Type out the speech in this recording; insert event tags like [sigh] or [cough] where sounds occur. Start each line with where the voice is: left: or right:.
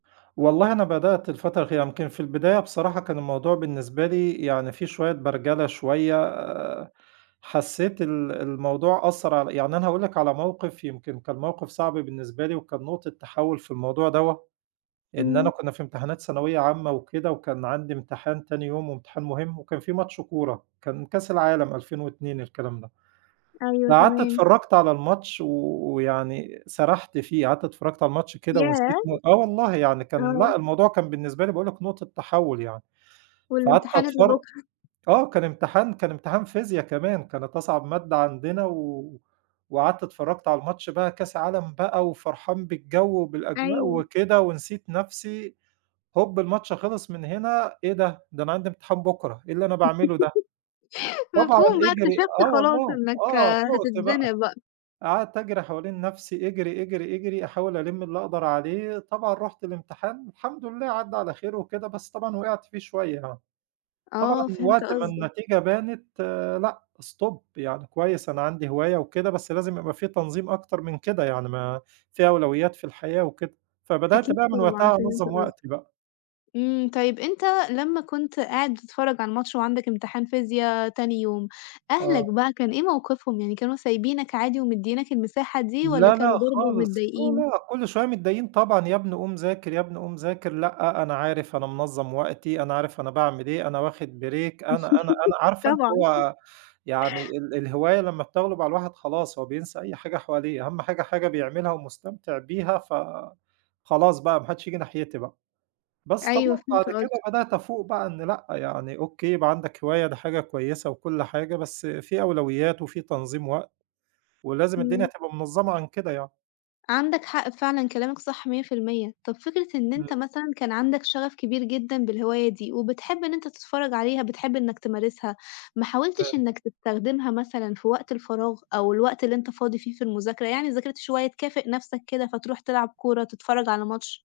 right: والله، أنا بدأت الفترة الأخيرة، يمكن في البداية بصراحة كان الموضوع بالنسبة لي يعني في شويّة برجلة شويّة، حسّيت ال الموضوع أثّر عل يعني أنا هاقول لك على موقف، يمكن كان موقف صعب بالنسبة لي، وكان نقطة تحوّل في الموضوع دوّة، إن أنا
left: إمم.
right: كنّا في امتحانات ثانوية عامةً وكده، وكان عندي امتحان تاني يوم، وامتحان مهم، وكان في ماتش كورة، كان كاس العالم 2002 الكلام ده،
left: أيوه
right: فقعدت
left: تمام.
right: اتفرّجت على الماتش و ويعني سرحت فيه، قعدت اتفرّجت على الماتش كده
left: ياه!
right: ونسيت م آه والله، يعني كان،
left: آه.
right: لأ، الموضوع كان بالنسبة لي باقول لك، نقطة تحوّل يعني، فقعدت
left: والامتحان اللي
right: أتفر
left: بُكرة؟
right: آه كان امتحان كان امتحان فيزيا كمان، كانت أصعب مادة عندنا، و وقعدت اتفرّجت على الماتش بقى كاس عالم بقى وفرحان بالجو وبالأجواء
left: أيوه.
right: وكده ونسيت نفْسي، هوب، الماتش خلص من هنا إيه ده؟! ده أنا عندي امتحان بُكرة، إيه اللي أنا باعمله ده؟!
left: [laughs]
right: طبعًا
left: مفهوم بقى
right: اجري
left: اكتشفت
right: آه
left: خلاص
right: والله،
left: إنك
right: آه، فُقت بقى،
left: هتتزنق بقى.
right: قعدت أجري حوالين نفْسي، اجري، اجري، اجري، أحاول ألِم اللي أقدر عليه، طبعًا رُحت الامتحان، الحمد لله عدَّى على خير وكده، بس طبعًا وقعت فيه شويّة آه، طبعًا
left: آه فهمت
right: وقت ما
left: قصدك.
right: النتيجة بانت، لأ، stop، يعني كويّس أنا عندي هواية وكده، بس لازم يبقى في تنظيم أكتر من كده يعني. ما في أولويات في الحياة وكده، فبدأت
left: أكيد
right: بقى من
left: طبعًا،
right: وقتها
left: فهمت
right: أنظّم
left: قصدك.
right: وقتي بقى.
left: إمم، طيب أنت لمّا كنت قاعد بتتفرّج على الماتش وعندك امتحان فيزيا تاني يوم،
right: آه.
left: أهلك بقى كان إيه موقفهم؟ يعني كانوا سايبينك عادي ومديينك المساحة دي، والّا
right: لا،
left: كانوا
right: لأ،
left: برضو
right: خالص، لا،
left: متضايقين؟
right: لأ، كلّ شويّة متضايقين طبعًا، يابني قوم ذاكر، يابني قوم ذاكر، لأ، أنا عارف، أنا منظّم وقتي، أنا عارف أنا باعمل إيه، أنا واخد break، أنا أنا أنا
left: [laughs]
right: عارفة اللي
left: طبعًا. [chuckles]
right: هو، يعني ال الهواية لمّا بتغلب على الواحد خلاص هو بينسى أي حاجة حواليه، أهم حاجة حاجة بيعملها ومستمتع بيها، فخلاص بقى، ما حدّش ييجي ناحيتي بقى، بس
left: أيوة
right: طبعًا بعد
left: فهمت
right: كده
left: قصدك.
right: بدأت أفوق بقى إن لأ، يعني أوكي يبقى عندك هواية ده حاجة كويّسة وكلّ حاجة، بس فيه أولويات، وفيه تنظيم وقت، ولازم الدنيا
left: إمم.
right: تبقى منظّمة عن كده يعني.
left: عندك حق فعلًا كلامك صح 100%، طَب فكرة إن
right: إمم.
left: أنت مثلًا كان عندك شغف كبير جدًا بالهواية دي، وبتحب إن أنت تتفرّج عليها، بتحب إنك تمارسها، ما حاولتش
right: تمام.
left: إنك تستخدمها مثلًا في وقت الفراغ أو الوقت اللي أنت فاضي فيه في المذاكرة، يعني ذاكرت شوية تكافئ نفْسك كده فتروح تلعب كورة، تتفرّج على ماتش؟